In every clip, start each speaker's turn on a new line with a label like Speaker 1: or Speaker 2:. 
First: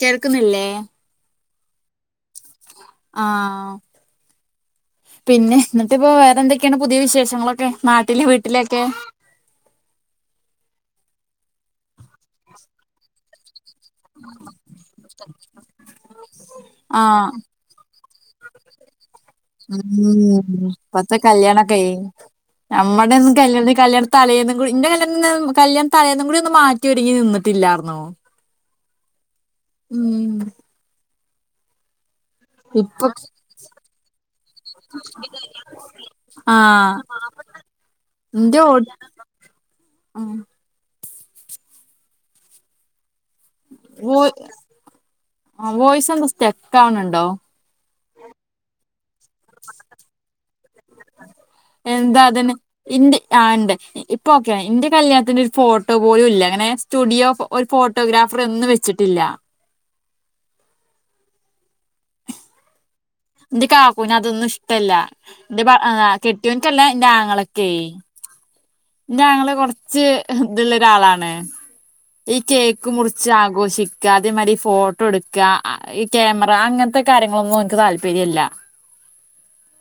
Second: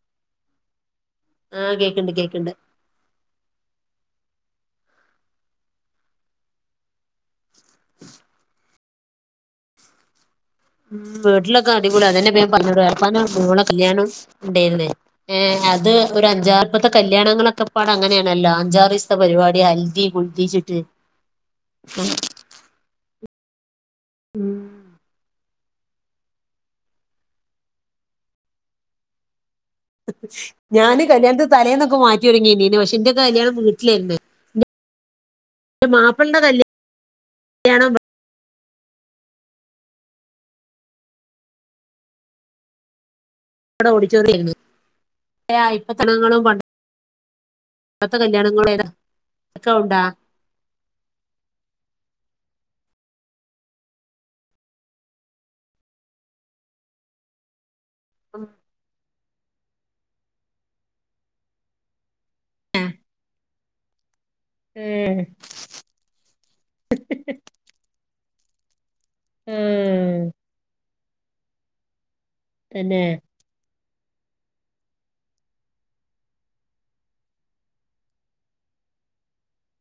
Speaker 1: കേൾക്കുന്നില്ലേ
Speaker 2: ആഹ് കേക്കണ്ട് കേക്കണ്ട്
Speaker 1: ആഹ് പിന്നെ എന്നിട്ട് ഇപ്പോ വേറെന്തൊക്കെയാണ് പുതിയ വിശേഷങ്ങളൊ നാട്ടില് വീട്ടിലൊക്കെ
Speaker 2: ഉം വീട്ടിലൊക്കെ അടിപൊളി അതന്നെ പ്പോ ഞാന് പറഞ്ഞത് ഇളയപ്പാന്റെ മോളെ കല്യാണം ഇണ്ടെരുന്നു ഏഹ് അത് ഒരു അഞ്ചാറു പ്പത്തെ
Speaker 1: ആഹ്
Speaker 2: കല്യാണങ്ങളൊക്കെ പാടെ അങ്ങനെയാണല്ലോ അഞ്ചാറിസത്തെ പരിപാടി ഹൽദി കുൽ
Speaker 1: മ് ഇപ്പത്തെ കല്യാണക്കെയി നമ്മുടെന്നും കല്യാത്തിന്
Speaker 2: ഉം
Speaker 1: കല്യാണതലയിന്നുകൂടി ഇന്റെ കല്യാണതിന്നു കല്യാണം തലേന്നും കൂടി ഒന്ന് മാറ്റിയോരിങ്ങി നിന്നിട്ടില്ലാർന്നു ഉം
Speaker 2: ഞാന് കല്യാണത്തിനു തലേന്നൊക്കെ മാറ്റിയോരിങ്ങിന്നീന് പക്ഷെ
Speaker 1: ഇപ്പൊ
Speaker 2: ന്റെക്കെ കല്യാണം വീട്ടിലായിരുന്നു
Speaker 1: ആഹ്
Speaker 2: കല്യാണം
Speaker 1: ഇന്റെ [unintelligible] മ്
Speaker 2: ഇവിടെ
Speaker 1: വോയ്
Speaker 2: ഓഡിറ്റോറിയായിരുന്നു ഏയി ഇപ്പോത്തെ
Speaker 1: വോയിസ് എന്താ
Speaker 2: പെണ്ണ്ക്കാളും പണ്ടെത്തെ
Speaker 1: സ്റ്റക്ക് ആവണുണ്ടോ
Speaker 2: ഇപ്പത്തെ കല്യാണങ്ങൾ ഏതാ [unintelligible]
Speaker 1: എന്താ അതിന് ഇന്റെ ആഹ് ഇണ്ട് ഇപ്പ ഓക്കെയ ഇന്റെ കല്യാണത്തിന്റെ ഒരു ഫോട്ടോ പോലും ഇല്ല അങ്ങനെ സ്റ്റുഡിയോ ഫോ ഒരു ഫോട്ടോഗ്രാഫറേ ഒന്നും വെച്ചിട്ടില്ല
Speaker 2: ഏഹ്
Speaker 1: എന്റെ കാക്കുന് അതൊന്നും ഇഷ്ടല്ല എന്റെ ഭർ ആഹ് കെട്ടിയൊൻക്കല്ല എന്റെ ആങ്ങളക്കെ ഇന്റെ ആങ്ങള കുറച്ച്
Speaker 2: ആഹ്
Speaker 1: ഇത്ള്ള ഒരാളാണ് ഈ കേക്ക്
Speaker 2: തന്നെ
Speaker 1: മുറിച്ച് ആഘോഷി ക്കാ അതേമാതിരി ഫോട്ടോ എടുക്കുക ഈ ക്യാമറ അങ്ങനത്തെ കാര്യങ്ങളൊന്നും ഓന്ക്ക് താല്പര്യല്ല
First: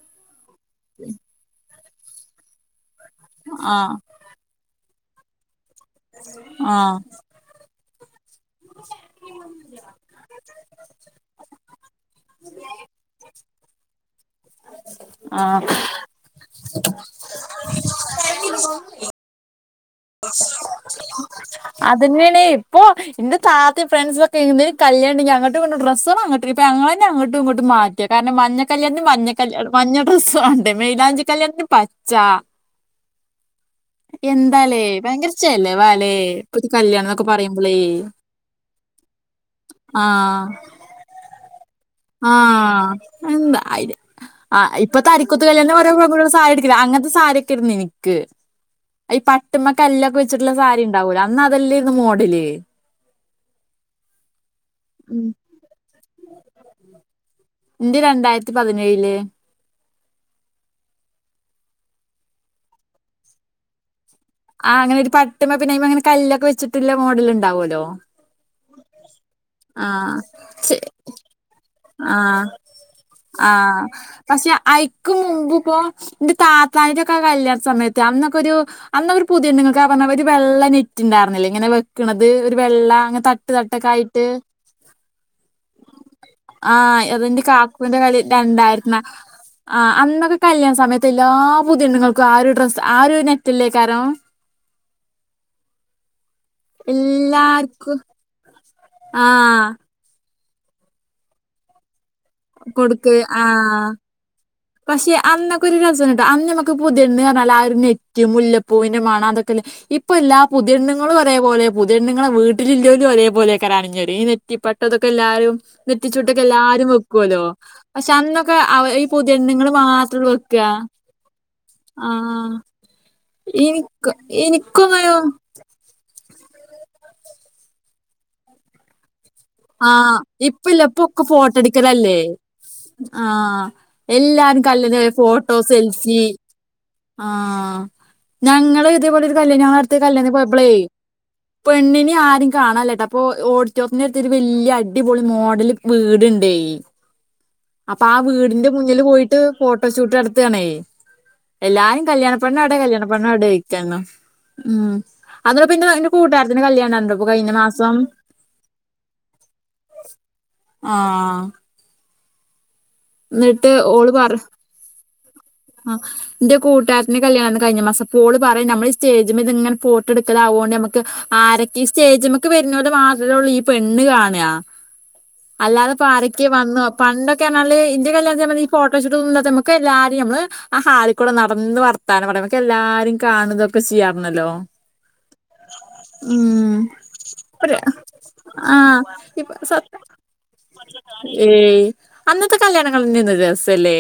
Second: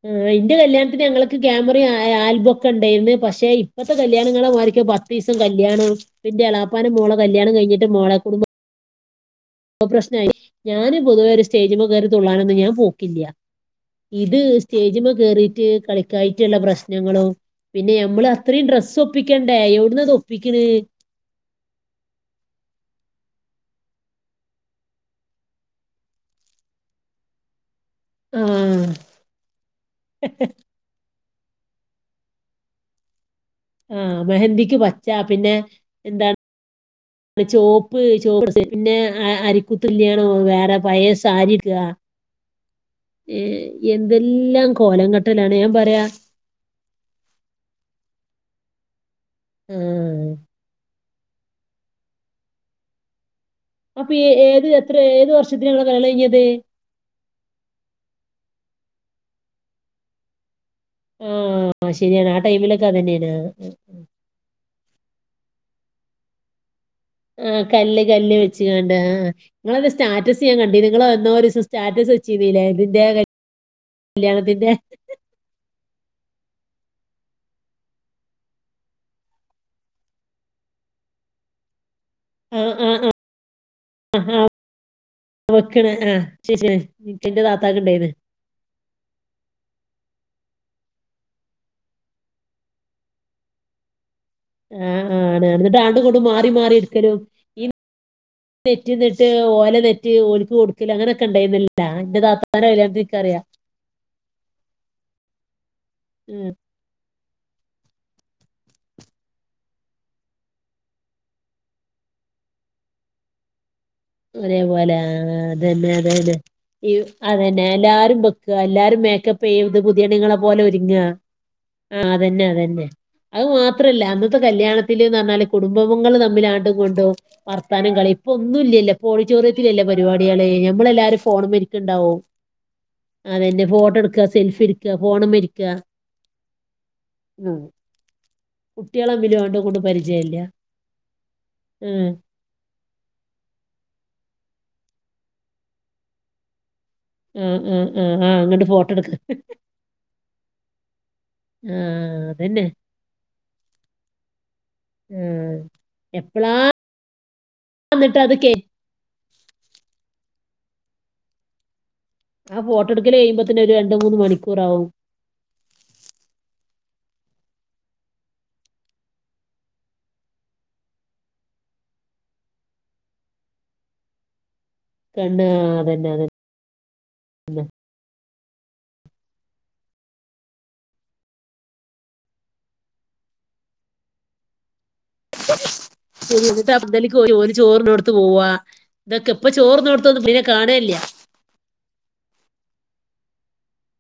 Speaker 2: ആഹ് ഇന്റെ കല്യാണത്തിന് ഞങ്ങൾക്ക് ക്യാമറയും ആൽബംക്കെ ഇണ്ടായിന്ന് പക്ഷെ ഇപ്പഴത്തെ
Speaker 1: ആഹ്
Speaker 2: കല് കല്യാണങ്ങളെമാരിക്ക് പത്തിസം കല്യാണം പ്പ ന്റെ എളാപ്പാന
Speaker 1: ആഹ്
Speaker 2: മോള കല്യാണം കഴിഞ്ഞിട്ട് മോളെ കുടുംബ
Speaker 1: [inaudible]
Speaker 2: ഒ പ്രശ്നായി ഞാന് പൊതുവെ ഒരു സ്റ്റേജ്മേ കയറി തുള്ളാനൊന്നും ഞാൻ പോക്കില്ല ഇത് സ്റ്റേജിമേ കയറിയിട്ട്
Speaker 1: ആഹ്
Speaker 2: കളിക്ക കയിട്ടുള്ള പ്രശ്നങ്ങളും പിന്നെ മ്മൾ അത്രയും ഡ്രസ്സ് ഒപ്പിക്കണ്ടേ എവിടന്ന് അത് ഒപ്പിക്കണ്
Speaker 1: അതനെണ് ഇപ്പൊ എന്റെ താത്തയും ഫ്രണ്ട്സും ഒക്കെ ഈ ന്തേലും കല്യാണണ്ടെങ്കി അങ്ങട്ടും ഇങ്ങട്ടും ഡ്രസ്സുകൾ അങ്ങട്ട് ഇപ്പൊ ഞങ്ങളെന്നെ അങ്ങിട്ടു ഇങ്ങിട്ടും മാറ്റും കാരണം
Speaker 2: ആ
Speaker 1: മഞ്ഞകല്യാണത്തിന് മഞ്ഞകല്യാ മഞ്ഞ ഡ്രസ്സ് വേണ്ടേ മെയ്ലാഞ്ചികല്യാണത്തിന് പച്ച
Speaker 2: ആഹ് മെഹന്ദിക്ക്
Speaker 1: എന്താലേ
Speaker 2: പച്ച
Speaker 1: ഭയങ്കര
Speaker 2: പിന്നെ
Speaker 1: ചെലവാലേ ഇപ്പത്തെ കല്യാണംന്നൊക്കെ
Speaker 2: എന്താണ്
Speaker 1: പറയുമ്പളേ
Speaker 2: ചുവപ്പ് ചുവപ്പിട പിന്നെ ആഹ് അരിക്കുത്ത്ല്യാണോ
Speaker 1: ആഹ്
Speaker 2: വേറെ പഴേ സാരിയെടുക്ക
Speaker 1: ആഹ് എന്താ അയിന്
Speaker 2: എന്തെല്ലാം
Speaker 1: ആഹ്
Speaker 2: കോലം
Speaker 1: ഇപ്പൊത്തെ അരിക്കുത്ത്
Speaker 2: കെട്ടലാണ് ഞാൻ
Speaker 1: കല്യാണാതിന് ഓരോ
Speaker 2: പറയാ
Speaker 1: പെൺകുട്ടിയോൾ സാരി എടു ക്കിലെ അങ്ങനത്തെ സാരിയൊക്കെയിരുന്നു ഇന്ക്ക് ഈ പട്ടുമ്മ കല്ലൊക്കെ
Speaker 2: ആഹ്
Speaker 1: വെച്ചിട്ടുള്ള സാരിണ്ട് ണ്ടാവൂലാ അന്ന് അതെല്ലേരുന്ന് മോഡല്
Speaker 2: അപ്പൊ ഏത് എത്ര
Speaker 1: ഉം
Speaker 2: ഏത് വർഷത്തിലാ ഇങ്ങടെ കല്യാണം കഴിഞ്ഞത്
Speaker 1: [inaudible] ഇന്റെ രണ്ടായിരത്തി പതിനേഴ്ല്
Speaker 2: ആഹ് ശരിയാണ് ആഹ് ടൈമിലൊക്കെ അതന്നെ ആയിന്നു
Speaker 1: ആഹ് അങ്ങനെ ഒരു പട്ട്മേ പിന്നയ്മെങ്ങിനെ കല്ലൊക്കെ വെച്ചിട്ട്ള്ള മോഡല് ണ്ടാവോലോ
Speaker 2: ചിയേണ്ടേ നിങ്ങളത് സ്റ്റാറ്റസ് ഞാൻ
Speaker 1: ശെ
Speaker 2: കണ്ടീനു നിങ്ങളെന്നോ ഒരു സ്റ്റാറ്റസ് വെച്ചീനിലേ ഇതിന്റെ
Speaker 1: ആഹ് പഷെ
Speaker 2: കല്യാണത്തിന്റെ
Speaker 1: അയ്ക്കും മുമ്പ്പ്പോ ന്റെ താത്താന്റെക്ക കല്യാണ സമയത്ത് അന്നൊക്കൊരു അന്ന് ഒരു പുതിയണ്ണുകൾക്ക് ആഹ് പറഞ്ഞ ഒരു വെള്ള നെറ്റ്ണ്ടാർന്നിലേ ഇങ്ങനെ വെക്ക്ണത് ഒരു
Speaker 2: ആഹ്
Speaker 1: വെള്ള
Speaker 2: ആഹ് ആഹ്
Speaker 1: അങ്ങൻത്ത ട്ട്തട്ട്ക്കായിട്ട്
Speaker 2: വെക്ക്ണ് ആഹ് ശരിയാണ്
Speaker 1: ആഹ് ത് ന്റെ
Speaker 2: ഇന്റെ താത്താക്ക്
Speaker 1: കാക്കുന്റെ
Speaker 2: ഇണ്ടേന്ന്
Speaker 1: കലി രണ്ടായിരത്ത്ന്നാ ആഹ് അന്നൊക്കെ കല്യാണ സമയത്ത് എല്ലാ പുത്യെണ്ണുങ്ങൾക്കും ആഹ് ഒരു ഡ്രസ്സ് ആഹ് ഒരു നെറ്റല്ലേക്കാരോം
Speaker 2: ആഹ് ആഹ് ആണ് എന്നിട്ടാണ്ട്ങ്ങട്ടും ഇങ്ങട്ടും മാറി മാറി ഇര്ക്കലും ഈ
Speaker 1: എല്ലാർക്കും ആ
Speaker 2: നെറ്റിന്നിട്ട് ഓല നെറ്റി ഓൽക്ക് കൊടുക്കൂലാ അങ്ങനക്കെണ്ടായിരുന്നില്ണ്ടാ ന്റെ താ-
Speaker 1: കൊടുക്ക് ആഹ് പഷെ അന്നൊക്കെ ഒരു രസണ്ടിട്ടാ
Speaker 2: ഉം
Speaker 1: അന്ന് നമുക്ക് പുത്യെണ്ണ് പറഞ്ഞാല് ആ ഒരു നെറ്റും മുല്ലപ്പൂവിന്റെ മണം അതൊക്കല്ലേ ഇപ്പല്ലാ പുതിയണ്ണ്ങ്ങളും ഒരേപോലെ പുതിയണ്ണ്ങ്ങളെ വീട്ടിലില്ലോരും ഒരേപോലേക്കരം അണിഞൊര് -
Speaker 2: ഒരേ പോലെ ആഹ് അതന്നെ അതന്നെ
Speaker 1: നെറ്റിച്ചുട്ടൊക്കെ എല്ലാരും
Speaker 2: ഈ
Speaker 1: വെക്കുവല്ലോ
Speaker 2: അതന്നെ
Speaker 1: പക്ഷെ
Speaker 2: എല്ലാരും ബെക്കാ
Speaker 1: അന്നൊക്കെ അവ
Speaker 2: എല്ലാരും
Speaker 1: ഈ
Speaker 2: മേ- ക്കപ്പെയ്യും
Speaker 1: പുതിയെണ്ണുങ്ങള് മാത്രം
Speaker 2: പുതിയണ്ണുങ്ങളെ
Speaker 1: വെക്ക
Speaker 2: പോലെ ഒരുങ്ങാ ആഹ് അതന്നെ അതന്നെ അത് മാത്രല്ല
Speaker 1: എനിക്ക്
Speaker 2: അന്നത്തെ കല്യാണത്തിന്
Speaker 1: എനിക്കൊന്നൊരു
Speaker 2: ന്ന് പറഞ്ഞാല് കുടുംബങ്ങള് തമ്മിലാണ്ടും ഇങ്ണ്ടും വർത്താനം കളീം പ്പൊ ഒന്നുല്ല്യേലോ ഇപ്പോഡിറ്റൊറിയ
Speaker 1: ആഹ് ഇപ്പല്ല്യാ ഇപ്പൊക്കെ ഫോട്ടോ
Speaker 2: ഫോണുമ്മരിക്ക്ണ്ടാവും
Speaker 1: എടുക്കലല്ലേ
Speaker 2: അതന്നെ
Speaker 1: ആഹ്
Speaker 2: ഫോട്ടോ എടുക്ക
Speaker 1: എല്ലാരും
Speaker 2: സെൽഫി എടുക്ക
Speaker 1: കല്ലില്
Speaker 2: ഫോണുമ്മരിക്ക
Speaker 1: ഫോട്ടോസ് സെൽഫി
Speaker 2: ഉം
Speaker 1: ആഹ് ഞങ്ങള്
Speaker 2: കുട്ടികളെ
Speaker 1: ഇതേപോലെ ഒരു
Speaker 2: തമ്മിലും ആണ്ടും
Speaker 1: കല്ല്യാണെ
Speaker 2: ഇങ്ങട്ടും
Speaker 1: ഞാങ്ങവ്ടുത്തെ
Speaker 2: പരിചയല്ല
Speaker 1: കല്യാൺത്തിന് പോയ്‌പ്ലെ
Speaker 2: ആഹ്
Speaker 1: പെണ്ണിനേം ആരേം കാണാല്ലാട്ടോ ഇപ്പൊ ഓഡിറ്റോർത്തിന്റെടുത്തൊരു ഒരു വല്ല്യ അടിപൊളി മോഡല് വീട്ണ്ടേ
Speaker 2: ആഹ് ആഹ്
Speaker 1: അപ്പാ
Speaker 2: ആഹ് ആഹ് അങ്ങട്ട്
Speaker 1: വീട്ന്റെ
Speaker 2: ഫോട്ടോ
Speaker 1: മുന്നില്
Speaker 2: എടുക്ക
Speaker 1: പോയിട്ട് ഫോട്ടോഷൂട്ട് നട്ത്താണേ എല്ലാരും
Speaker 2: ആഹ്
Speaker 1: കല്യാണ
Speaker 2: അതന്നെ
Speaker 1: പെണ്ണെവ്ടെ കല്യാണ പെണ്ണെവ്ടെ ഓയ്ക്കാര്ന്നു ഉംഹ്
Speaker 2: ആഹ്
Speaker 1: അന്നരം പിന്നാ എന്റെ
Speaker 2: എപ്പളാ
Speaker 1: കൂട്ടാര്ത്തിന്റെ കല്യാണണ്ടായിരുന്നുട്ടോ കഴിഞ്ഞ മാസം
Speaker 2: എന്നിട്ട് അത് കേ
Speaker 1: ആഹ്
Speaker 2: ആഹ് ഫോട്ടെടുക്കല് കയ്മ്പോത്തിന്
Speaker 1: എന്നിട്ട്
Speaker 2: ഒരു രണ്ട്
Speaker 1: ഓള്
Speaker 2: മൂന്ന്
Speaker 1: പറ
Speaker 2: മണിക്കൂറാവും
Speaker 1: ആഹ് ന്റെ കൂട്ടാര്ത്തിന്റെ കല്യാണആര്ന്ന് കഴ്ഞ്ഞ മാസം പ്പൊ ഓള് പറയാ നമ്മള് സ്റ്റേജ്മ്മെത്ങ്ങനെ ഫോട്ടൊ എടുക്കലാവോണ്ട് നമുക്ക് ആരൊക്കെ സ്റ്റേജ്മക്ക് വരുന്നോര് മാത്രേള്ളൂ ഈ പെണ്ണ് കാണാ.
Speaker 2: കണ്ണ്
Speaker 1: അല്ലാത
Speaker 2: അതന്നെ അതെ
Speaker 1: പ്പാരെ ക്കെ വന്നു പണ്ടൊക്കെർഞ്ഞാല് ഇന്റെ കല്യാണത്തിമല് ഈ ഫോട്ടോഷൂട്ടൊന്നുല്ലാത്ത നമ്മ്ക്ക് ല്ലാരെ മ്മ്ള് ആഹ് ഹാളിക്കൂടെ നടന്ന് വർത്താനം പറയും ഞമ്മക്കെല്ലാരേം കാണതൊക്കെ ചെയ്യാര്ന്നല്ലോ
Speaker 2: ന്നട്ട് ആ പന്തൽക്ക് പോയി ഓല്
Speaker 1: ഒരു
Speaker 2: ചോർന്നോട്ത്ത് പോവാ
Speaker 1: ആഹ്
Speaker 2: ഇതൊക്കെ ഇപ്പൊ
Speaker 1: ഇപ്പ സ
Speaker 2: ചോറ്ന്നോട്ത്തൊന്നും തീരെ കാണേല്ല്യാ
Speaker 1: ഏയ് അന്നത്തെ കല്യാണങ്ങൾ അന്നേർന്നു രസം ലേ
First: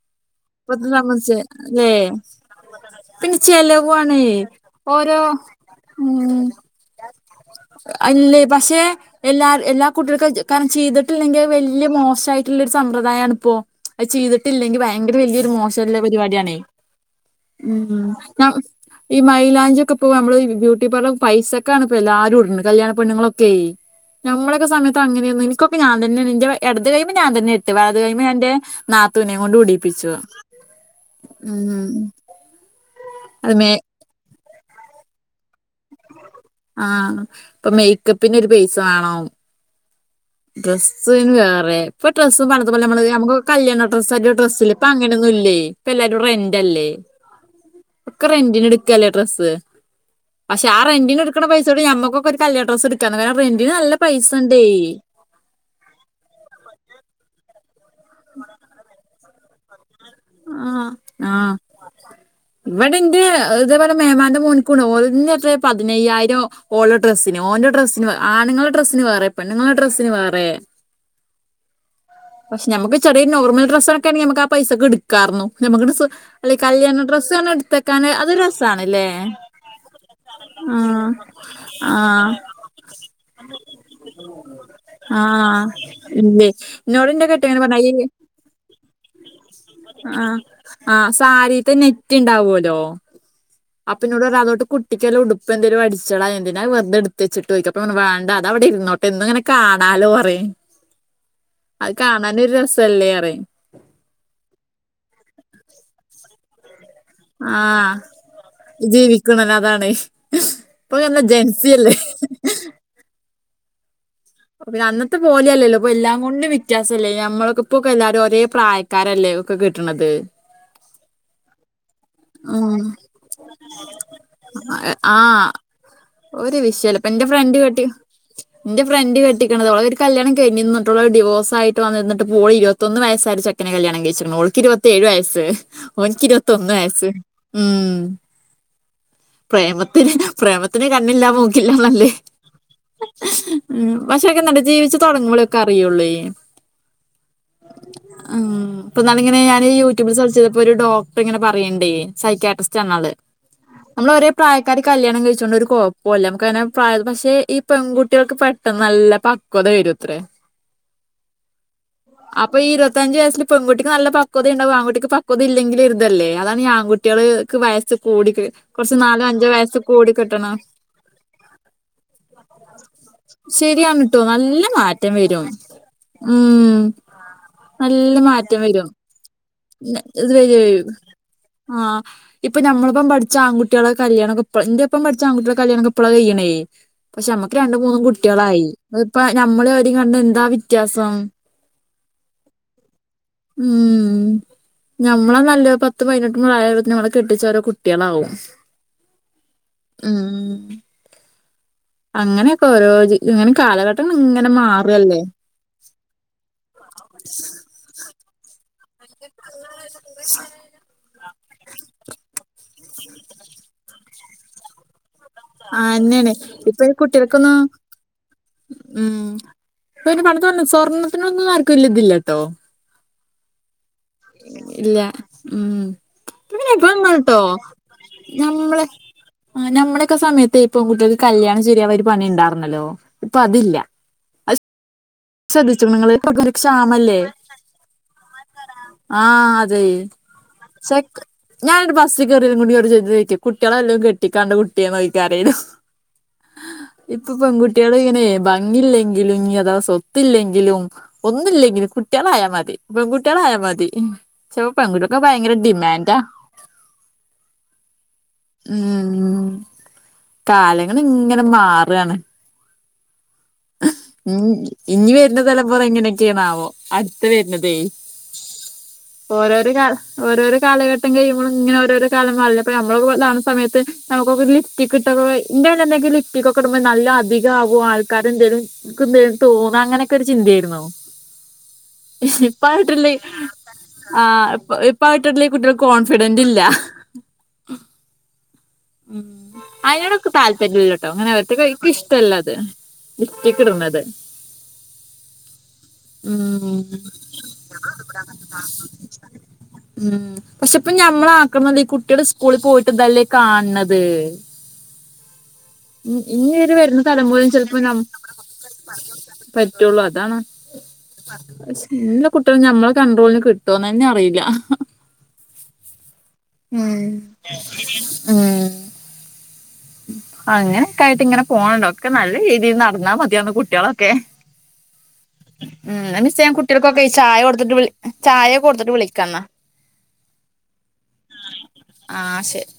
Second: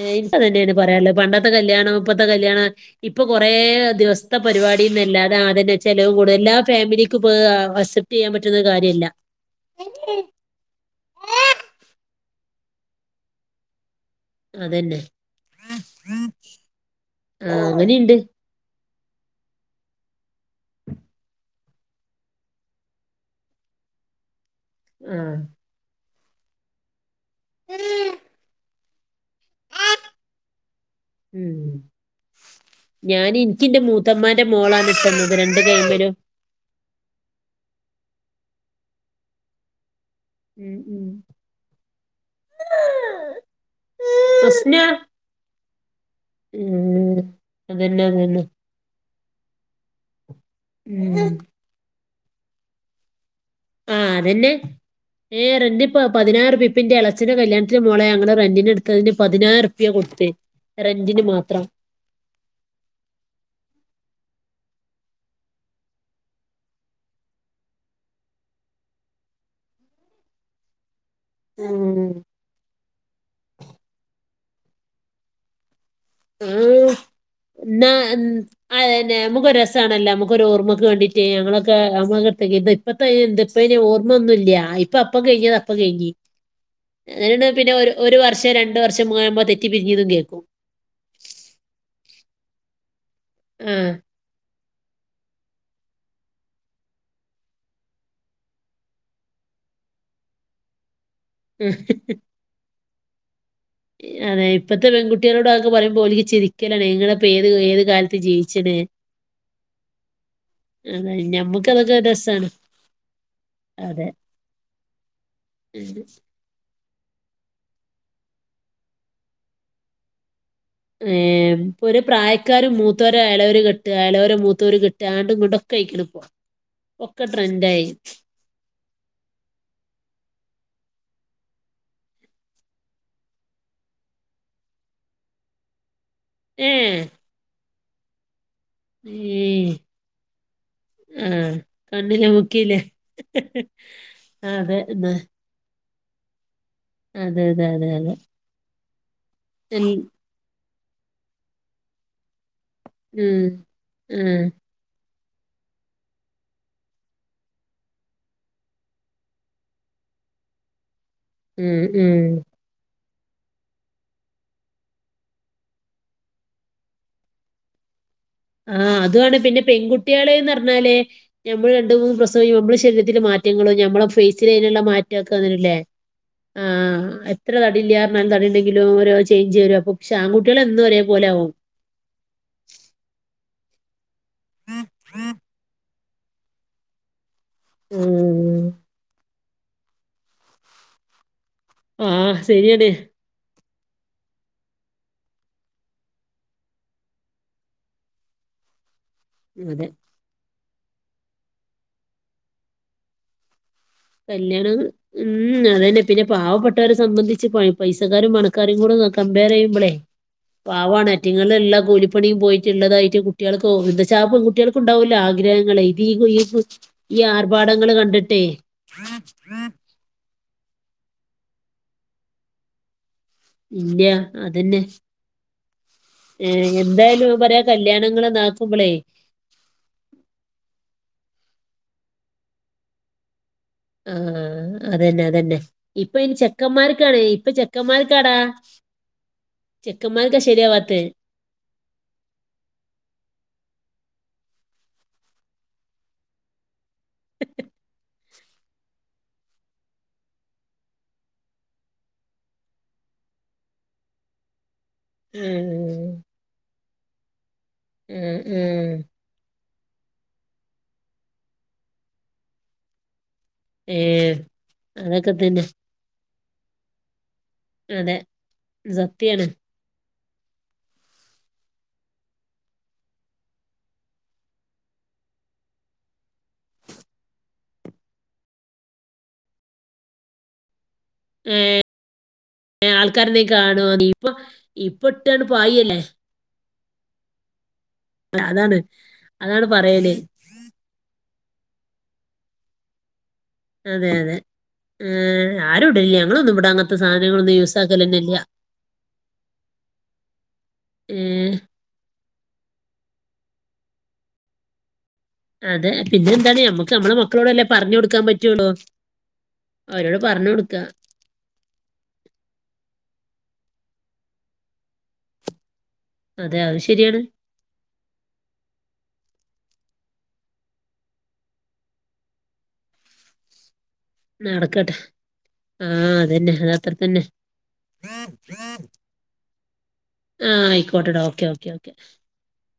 Speaker 2: ഏഹ് ഇന്ക് അതന്യേണ് പറയാനുള്ളത്. പണ്ടത്തെ
Speaker 1: ല്ലേ
Speaker 2: കല്യാണം ഇപ്പത്തെ കല്യാണം ഇപ്പൊ
Speaker 1: പിന്നെ
Speaker 2: കൊറേ
Speaker 1: ചെലവാണ്
Speaker 2: ദിവസ്ത്തെ പരിപാ
Speaker 1: ഓരോ
Speaker 2: ടിന്നല്ലാതെ ആഹ് അതന്നെ ചെലവ് കൂടുതൽ
Speaker 1: ഉം
Speaker 2: എല്ലാ ഫാമിലിക്കും ഇപ്പൊതാ അസെപ്റ്റ് ചെയ്യാൻ പറ്റുന്ന കാര്യല്ല
Speaker 1: എല്ലാര് എല്ലാ കുട്ടികൾക്കും അത് കാരണം ചെയ്തിട്ടില്ലെങ്കി അയ് വൽ- ല്ല്യ മോശായ്ട്ട്ള്ളെര് സമ്പ്രദായണ് ഇപ്പോ. അയ് ചെയ്തിട്ടില്ലെങ്കി
Speaker 2: അതന്നെ
Speaker 1: ഭയ്ങ്കര വല്ല്യ മോശള്ളൊര് പര്പാടിയാണേ
Speaker 2: ആ
Speaker 1: ഉം ഉം
Speaker 2: അങ്ങനിണ്ട്
Speaker 1: ന ഇ മൈയിലാഞ്ചി ക്കെപ്പൊ നമ്മള് ബ്യൂട്ടി പാർലറ് പൈസക്- ക്കാണ് പ്പൊല്ലാരുട്ൻ കല്യാണപെണ്ണ്ങ്ങളൊക്കേയ് നമ്മടെയൊക്കെ സമയത്ത്
Speaker 2: ആ
Speaker 1: അങ്ങനേർന്നു നിക്കൊക്കെ ഞാൻ തന്നാണ് ന്റെ എടത് കയ്യുമ്മെ ഞാ തന്നെ ഇട്ടേ. വലത് കയ്യുമ്മെ ഞാനെന്റെ നാത്തൂനെ കൊണ്ടുടീപ്പിച്ചു.
Speaker 2: ഉംഹ് ഞാന്
Speaker 1: അത് മേ
Speaker 2: ഇൻക്കിന്റെ മൂത്തമ്മാന്റെ മോളാണ് ഇട്ടന്നത് രണ്ട് കൈയ്യുമ്മെലും.
Speaker 1: ആഹ് ഇപ്പൊ മേയ്ക്കപ്പിനൊരു പൈസ വാണം
Speaker 2: ഉം ഉം
Speaker 1: ഡ്രസ്സ്ന് വേറെ ഇപ്പൊ ഡ്രസ്സ് പണ്ടത്തെ പോലെ നമ്മള് നമ്മുക്കൊക്കെ കല്യാണ ഡ്രസ് ആയിട്ടൊരു ഡ്രസ്സില്ലേ
Speaker 2: അസ്ന
Speaker 1: ഇപ്പ അങ്ങനൊന്നും ഇല്ലേ ഇപ്പ എല്ലാരും റെന്റ് അല്ലേ
Speaker 2: ഉം അതന്നെ
Speaker 1: ഒക്കെ
Speaker 2: അതന്നെ
Speaker 1: റെന്റിന് എടുക്കല്ലേ ഡ്രസ്സ് പക്ഷെ ആ റെന്റിന്
Speaker 2: ഉം
Speaker 1: എടുക്കുന്ന പൈസോട്ട് നമ്മക്കൊക്കെ ഒരു കല്യാണ ഡ്രസ്സ് എടുക്കാന്ന് കാരണം ആ റന്റിന് നല്ല
Speaker 2: ആഹ്
Speaker 1: പൈസ
Speaker 2: അതന്നെ
Speaker 1: ണ്ടേ
Speaker 2: ഏഹ് റെന്റിപ്പൊ പതിനായിറുപ്പി പ്പി ന്റെ ഇളേച്ചന്റെ കല്യാത്തിന് മോളെ ഞങ്ങള് റന്റിന്ടുത്തതിന് പതിനായിറ് പ്യാ കൊടുത്തേ റെന്റിന് മാത്രം
Speaker 1: ഇവിടെന്റെ ഇതേപോലെ മേമാന്റെ മോനിക്കുണ്ട് ഓലന്നെ എത്ര പതിനയ്യായിരോ ഓളെ ഡ്രസ്സിന് ഓന്റെ ഡ്രസ്സിന് ആണുങ്ങളുടെ ഡ്രസ്സിന് വേറെ പെണ്ണുങ്ങളുടെ ഡ്രസ്സിന് വേറെ
Speaker 2: ഊം
Speaker 1: പക്ഷെ നമുക്ക് ചെറിയ നോർമൽ ഡ്രസ്സൊക്കെെണെങ്കി നമുക്ക് ആ പൈസക്ക്‌ എടുക്കാരുന്നു നമ്മുക്ക് ഡ്രസ്സ് അല്ലെ
Speaker 2: ഉം
Speaker 1: കല്യാണ ഡ്രസ്സ് പറഞ്ഞ
Speaker 2: ന്നാ
Speaker 1: എടുത്തേക്കാന് അത് രസാണല്ലേ
Speaker 2: അയന്നെ നമുക്ക് ഒര് രസാണല്ലാം നമുക്ക്ഒരു ഓർമ്മക്ക്
Speaker 1: ആഹ്
Speaker 2: വേണ്ടിട്ടേ ഞങ്ങളൊ ക്ക്‌ അമ്മക്ക്‌
Speaker 1: ആഹ്
Speaker 2: തരിത് ഇപ്പത്തെ ഈ ഇത് ഇപ്പഅയിന് ഓർമ്മൊന്നുല്ല ഇപ്പ അപ്പ കഴിഞ്ഞത് അപ്പ കഴിഞ്ഞി
Speaker 1: ഇമ്മേ
Speaker 2: അങ്ങനേണെ പിന്നെ ഒര് ഒരു വർഷേ രണ്ട് വർഷേ [unintelligible] ആമ്പൊ
Speaker 1: ആഹ് ആഹ് സാരീത്തെ നെറ്റ്ണ്ടാവോല്ലോ
Speaker 2: ആഹ്
Speaker 1: അപ്പൊ ഇന്നോട് പറ അതോട്ട് കുട്ടിക്ക്‌ വല്ല ഉടുപ്പന്തെലും അടിച്ചളാ എന്തിനാ വെർതെ എടുത്തെച്ചിട്ടോയ്ക്ക അപ്പ പർഞ്ഞു വേണ്ട അതവിടെ ഇരുന്നോട്ട് എന്നുംങ്ങനെ കാണാലോ പറയു അത് കാണാനും ഒരു രസല്ലേ അറയു
Speaker 2: അതെ ഇപ്പത്തെ പെൺകുട്ടികളോട് അതൊക്കെ പറയുമ്പോ ഓല്ക്ക് ചിരിക്കലാണേ ഇങ്ങള് ഇപ്പൊ ഏത് ഏത്
Speaker 1: ആഹ്
Speaker 2: കാലത്ത് ജീവിച്ച്ണ്
Speaker 1: ജീവിക്കണല്ലോ അതാണ് ഇപ്പൊ
Speaker 2: അതെ
Speaker 1: എന്താ ജെൻസി
Speaker 2: ഞമ്മക്കതൊക്കെ ഒരു
Speaker 1: അല്ലേ
Speaker 2: രസാണ് അതെ
Speaker 1: അപ്പോ പിന്നെ അന്നത്തെ പോലെയല്ലല്ലോ ഇപ്പ എല്ലാം കൊണ്ടും വ്യത്യാസം ല്ലേ ഞമ്മൾക്ക്‌ ഇപ്പോക്കെ എല്ലാരും ഒരേ പ്രായക്കാരല്ലേ ഒക്കെ കിട്ടണത്
Speaker 2: ഏഹ് ഇപ്പൊരെ പ്രായക്കാരും
Speaker 1: ഉം
Speaker 2: മൂത്തോരെ എളയവര് കെട്ടാ എളയരെ മൂത്തോര് കെട്ടാ
Speaker 1: ആ
Speaker 2: അങ്ങട്ടുങ്ങട്ടൊക്കെ അയിക്ക്‌ണ്പ്പോ ഒക്കെ ട്രെൻഡായി
Speaker 1: ഇന്റെ ഫ്രണ്ട് കെട്ടിക്കണത് ഓളെ ഒര് കല്യാണം കഴഞീന്ന് ട്ടോള് ഡിവോഴ്സായിട്ട് വന്നിന്നിട്ട് പ്പോളീ ഇരുപത്തൊന്ന് വയസ്സായൊരു ചെ ക്കനെ കല്യാണം കഴിച്ചിക്ക്‌ണ് ഓൾക്ക് ഇരുപത്തേഴു വയസ് ഓന്ക്ക് ഇരുപത്തൊന്ന്
Speaker 2: ഏഹ്
Speaker 1: വയസ്സ് ഉം
Speaker 2: ഏഹ്
Speaker 1: പ്രേമത്തിന് പ്രേമത്തിന് കണ്ണില്ല
Speaker 2: ആഹ്
Speaker 1: മൂക്കില്ലാന്നല്ലേഹ്ഹ്
Speaker 2: കണ്ണിലെ മുക്കിലെ
Speaker 1: ഉം പക്ഷേക്കെന്നട്ട്
Speaker 2: അതെ
Speaker 1: ജീവിച്ചു
Speaker 2: ന്ന്
Speaker 1: തൊടങ്ങുമ്പോളൊക്കെ അറിയുള്ളെ
Speaker 2: അതെ അതെ അതെ അതെ
Speaker 1: ഉം ഇപ്പംന്നാളിങ്ങനെ ഞാന്
Speaker 2: എൽ
Speaker 1: യൂട്യൂബില് സെർചെയ്തപ്പോ ഒരു ഡോക്ടറ്ങ്ങനെ പറയ്ണ്ടേ സൈക്കാട്രിസ് സ്റ്റാണാള്
Speaker 2: ഉം
Speaker 1: നമ്മള് ഒരേ
Speaker 2: ആഹ്
Speaker 1: പ്രായ ക്കാര് കല്യാണം കഴിച്ചോണ്ട് ഒരു കൊയപ്പോല്ല നമുക്കങ്ങനെ പ്രായം പക്ഷെ ഈ പെൺകുട്ടികൾക്ക് പെട്ടന്ന് നല്ല പക് ക്വത വരുത്രേ
Speaker 2: ഉം ഉം
Speaker 1: ഇപ്പ ഈ ഇരുത്തഞ്ച് വയസ്സിൽ പെൻകുട്ടിക്ക് നല്ല പക്വതേണ്ടാവും ആൺകുട്ടിക്ക് പക്വതല്ലങ്കിലൊരുതല്ലേ അതാണ് ഈ ആൺകു ട്ട്യാള് ക്ക് വയസ്സ് കൂടി കെ
Speaker 2: ആഹ് അതുവാണ് പിന്നെ പെൺകുട്ട്യാള്ന്നറഞ്ഞാല് ഞമ്മള് രണ്ട് മൂന്ന് പ്രസവം കയ്യുമ്പോ ഞമ്മളെ ശരീരത്തിന്റെ മാറ്റ റ്റങ്ങളും
Speaker 1: ശരിയാണ്
Speaker 2: ഞമ്മളെ
Speaker 1: ട്ടോ നല്ല
Speaker 2: ഫേസിലയിനുള്ള
Speaker 1: മാറ്റം
Speaker 2: മാറ്റൊക്കെ
Speaker 1: വരും
Speaker 2: അങ്ങനല്ലേ
Speaker 1: ഉം
Speaker 2: ആഹ് എത്ര
Speaker 1: നല്ല
Speaker 2: തടില്ല്യാറഞ്ഞാലും
Speaker 1: മാറ്റം വരും
Speaker 2: തടിണ്ടെങ്കിലും ഓരോ ചേഞ്ച് വര് രും
Speaker 1: ഇത്
Speaker 2: പുക്ഷാൺകുട്ട്യാള് എന്നും
Speaker 1: വരും
Speaker 2: ഒരേപോലാവും
Speaker 1: ആഹ് ഇപ്പൊഞമ്മളിപ്പം പഠിച്ച ആൺകുട്ട്യാള കല്യാണക്കപ്പളാ ഇന്റെപ്പം പഠിച്ച ആൺകുട്യാളെ കല്യാണൊക്കെ ഇപ്പളാ കെയ്യണേ പക്ഷെ ഞമ്മക്ക് രണ്ടും മൂന്നും
Speaker 2: ഉം
Speaker 1: കുട്ട്യാളായി അതിപ്പ നമ്മളേം അവരേം കണ്ട എന്താ വ്യത്യാസം
Speaker 2: ആഹ് ശരിയാണെ
Speaker 1: ഉം ഞമ്മളെ നല്ലൊ പത്ത് പയിനെട്ട് പ്രായാമ്പത്തിന് നമ്മളെ കെട്ടിച്ചോരോ കുട്ട്യാളാവും
Speaker 2: അതെ
Speaker 1: ആഹ് അങ്ങനെയൊക്കെ ഓരോജ് ഇങ്ങനെ കാലഘട്ടം ഇങ്ങനെ
Speaker 2: കല്യാണം
Speaker 1: മാറല്ലേ
Speaker 2: ഉം അതന്നെ പിന്നെ പാവപ്പെട്ടവരെ സംബന്ധിച്ച് പയി പൈസക്കാരും പണക്കാരും കൂടെ കംമ്പേറെയ്യുമ്പളെ പാവാണ് അറ്റ്ങ്ങള് ള്ള കൂലിപ്പണിയും പോയിട്ടുള്ളതായിട്ട് കുട്ടികൾക്കോ എന്താച്ചാ പെൺകുട്ടികൾക്കുണ്ടാവൂല്ല ആഗ്രഹങ്ങളെ ഇത് ഈ
Speaker 1: ആന്നെയാണ് ഇപ്പൊ
Speaker 2: ഈ
Speaker 1: കുട്ടികൾക്കൊന്നും
Speaker 2: ആർഭാടങ്ങള് കണ്ടിട്ടേ
Speaker 1: ഉം ഇപ്പൊ പണ്ടത്തോലൊന്നും സ്വർണ്ണത്തിനൊന്നും ആർക്കും ല്ലിതില്ലാട്ടോ
Speaker 2: ഇല്ല
Speaker 1: ഇല്ല ഉം
Speaker 2: ഏ
Speaker 1: പിന്നെ
Speaker 2: എന്തായാലും
Speaker 1: ഇപ്പങ്ങട്ടോ
Speaker 2: പറയാ കല്യാണങ്ങള് നാക്കുമ്പളേ
Speaker 1: ആ നമ്മളേക്കെ സമയത്തേ പെൺ കുട്ടികൾക്ക് കല്യാണം ശരിയാവാനൊരു പണിണ്ടാർന്നല്ലോ ഇപ്പൊ അതില്ല
Speaker 2: ആ
Speaker 1: അത്
Speaker 2: അതന്നെ അതന്നെ
Speaker 1: ശ്രദ്ധിച്ചോ നിങ്ങള്
Speaker 2: ഇപ്പൊ ഇനി
Speaker 1: ഒരു ക്ഷാമല്ലേ
Speaker 2: ചെക്കന്മാർക്കാണ് ഇപ്പൊ ചെക്കൻമാർക്കാടാ
Speaker 1: ആഹ്
Speaker 2: ചെക്കൻമാർക്ക ശരിയാവാത്തെ
Speaker 1: ഞാൻ ഒരു ബസ്സി കയറിയും കൂടി ചോയ്ക്കും കുട്ടികളെ വല്ലോം കെട്ടിക്കാനുണ്ടോ കുട്ടിയെന്ന് ചോദിക്കും ആരേലും
Speaker 2: [inaudible]
Speaker 1: ഇപ്പൊ പെൺുട്ടികള് ഇങ്ങനെ ല്ലെങ്കിലും ഇ അഥവ സ്വത്തില്ലെങ്കിലും ഒന്നില്ലെങ്കിലും കുട്ടികളായാൽ മതി ട്ടികളായ മതി ചിലപ്പോ പെങ്കുട്ടിക്കൊക്കെ ഭയങ്കര
Speaker 2: ഉം
Speaker 1: ഡിമാൻ്റാ ഉം കാലങ്ങളി ങ്ങനെ മാറുവാണ്
Speaker 2: ഏഹ്
Speaker 1: ഉം ഇനി
Speaker 2: അതൊക്കെ
Speaker 1: വരുന്ന
Speaker 2: തന്നെ
Speaker 1: തലമുറ ഇങ്ങനെയ ണാവോ അടുത്ത വരുന്നതേ
Speaker 2: അതെ സത്യാണ്
Speaker 1: ഓരോരു ഓരോരോ കാലഘട്ടം കഴിയുമ്പോളും ഇങ്ങനെ ഓരോരോ കാലം നമ്മണ സമയത്ത് നമുക്കെ ഇട്ടിക്കിട്ട ഇന്തെ എന്തെങ്കിലും ഇട്ടിക്കൊക്കിടുമ്പോ നല്ല അധിക ആവും ആ ക്കതെന്തേലും എന്തേലും തോന്നുന്നു അങ്ങനെയൊക്കെ ഒരു ചിന്തായാരുന്നോ
Speaker 2: ഏഹ്
Speaker 1: ഇപ്പായിട്ടില്ലേ
Speaker 2: ആൾക്കാരനെ കാണുവോ നീ
Speaker 1: ആ
Speaker 2: ഇപ്പൊ ഇപ്പൊ ഇട്ടാണ്
Speaker 1: ഇപ്പായിയിട്ടില്ലെ കുട്ടിക
Speaker 2: പായല്ലേ
Speaker 1: കോൺഫിഡ ബൻ്റില്ല
Speaker 2: അതാണ്
Speaker 1: ഉം
Speaker 2: അതാണ് പറയല്
Speaker 1: അതിനോടക്ക താല്പര്യല്ലട്ടോ അങ്ങനെ അവർത്ത ക്കിഷ്ടല്ല അത് ലിഫ്റ്റിക്കിടുന്നത്
Speaker 2: ഉം ആരും ഇടില്ല ഞങ്ങളൊന്നും ഇവിടെ അങ്ങനത്തെ
Speaker 1: ഉം
Speaker 2: സാധനങ്ങളൊന്നും യൂസ്സാക്കലന്നെ ഇല്ല
Speaker 1: ഉം പക്ഷെ ഇപ്പ ഞമ്മൾ
Speaker 2: ഏഹ്
Speaker 1: ആക്കണംല്ല ഈ കുട്ടിയുടെ സ്കൂളിൽ പോയിട്ട്തല്ലേ കാ ണത്
Speaker 2: അതെ
Speaker 1: ഉം
Speaker 2: പിന്നെ
Speaker 1: ഇനി
Speaker 2: എന്താണ്
Speaker 1: ഒര്
Speaker 2: ഞമ്മക്ക്
Speaker 1: വരുന്ന
Speaker 2: നമ്മളെ
Speaker 1: തലമുറയും
Speaker 2: മക്കളോടല്ലേ
Speaker 1: ചെലപ്പോ ന
Speaker 2: പറഞ്ഞു കൊടുക്കാൻ പറ്റുള്ളൂ
Speaker 1: പറ്റുള്ളു
Speaker 2: അവരോട്
Speaker 1: അതാണ്
Speaker 2: പറഞ്ഞു കൊടുക്ക
Speaker 1: എല്ലാ കുട്ടികും ഞമ്മളെ കണ്ട്രോളിന് കിട്ടുവന്ന് തന്നെ അറിയില്ല
Speaker 2: അതെ
Speaker 1: ഉം
Speaker 2: അത് ശരിയാണ്
Speaker 1: ഉം അങ്ങനൊക്ക ആയിട്ട് ഇങ്ങനെ പോണണ്ടോ ഒക്കെ നല്ല രീതിയിൽ നടന്നാൽ മതിയന്ന് കുട്ടികളെ
Speaker 2: നടക്കട്ടെ
Speaker 1: ഉം
Speaker 2: ആഹ്
Speaker 1: മിസ്സ
Speaker 2: അതന്നെ അത് അത്ര
Speaker 1: കുട്ടികൾക്കൊക്കെ
Speaker 2: തന്നെ
Speaker 1: ചായ കൊടുത്തിട്ട് വിളി ചായ കൊടുത്തിട്ട് വിളിക്കാംന്നാ
Speaker 2: ആ ആയിക്കോട്ടെടാ ഓക്കെ ഓക്കെ ഓക്കെ
Speaker 1: ആ ശരി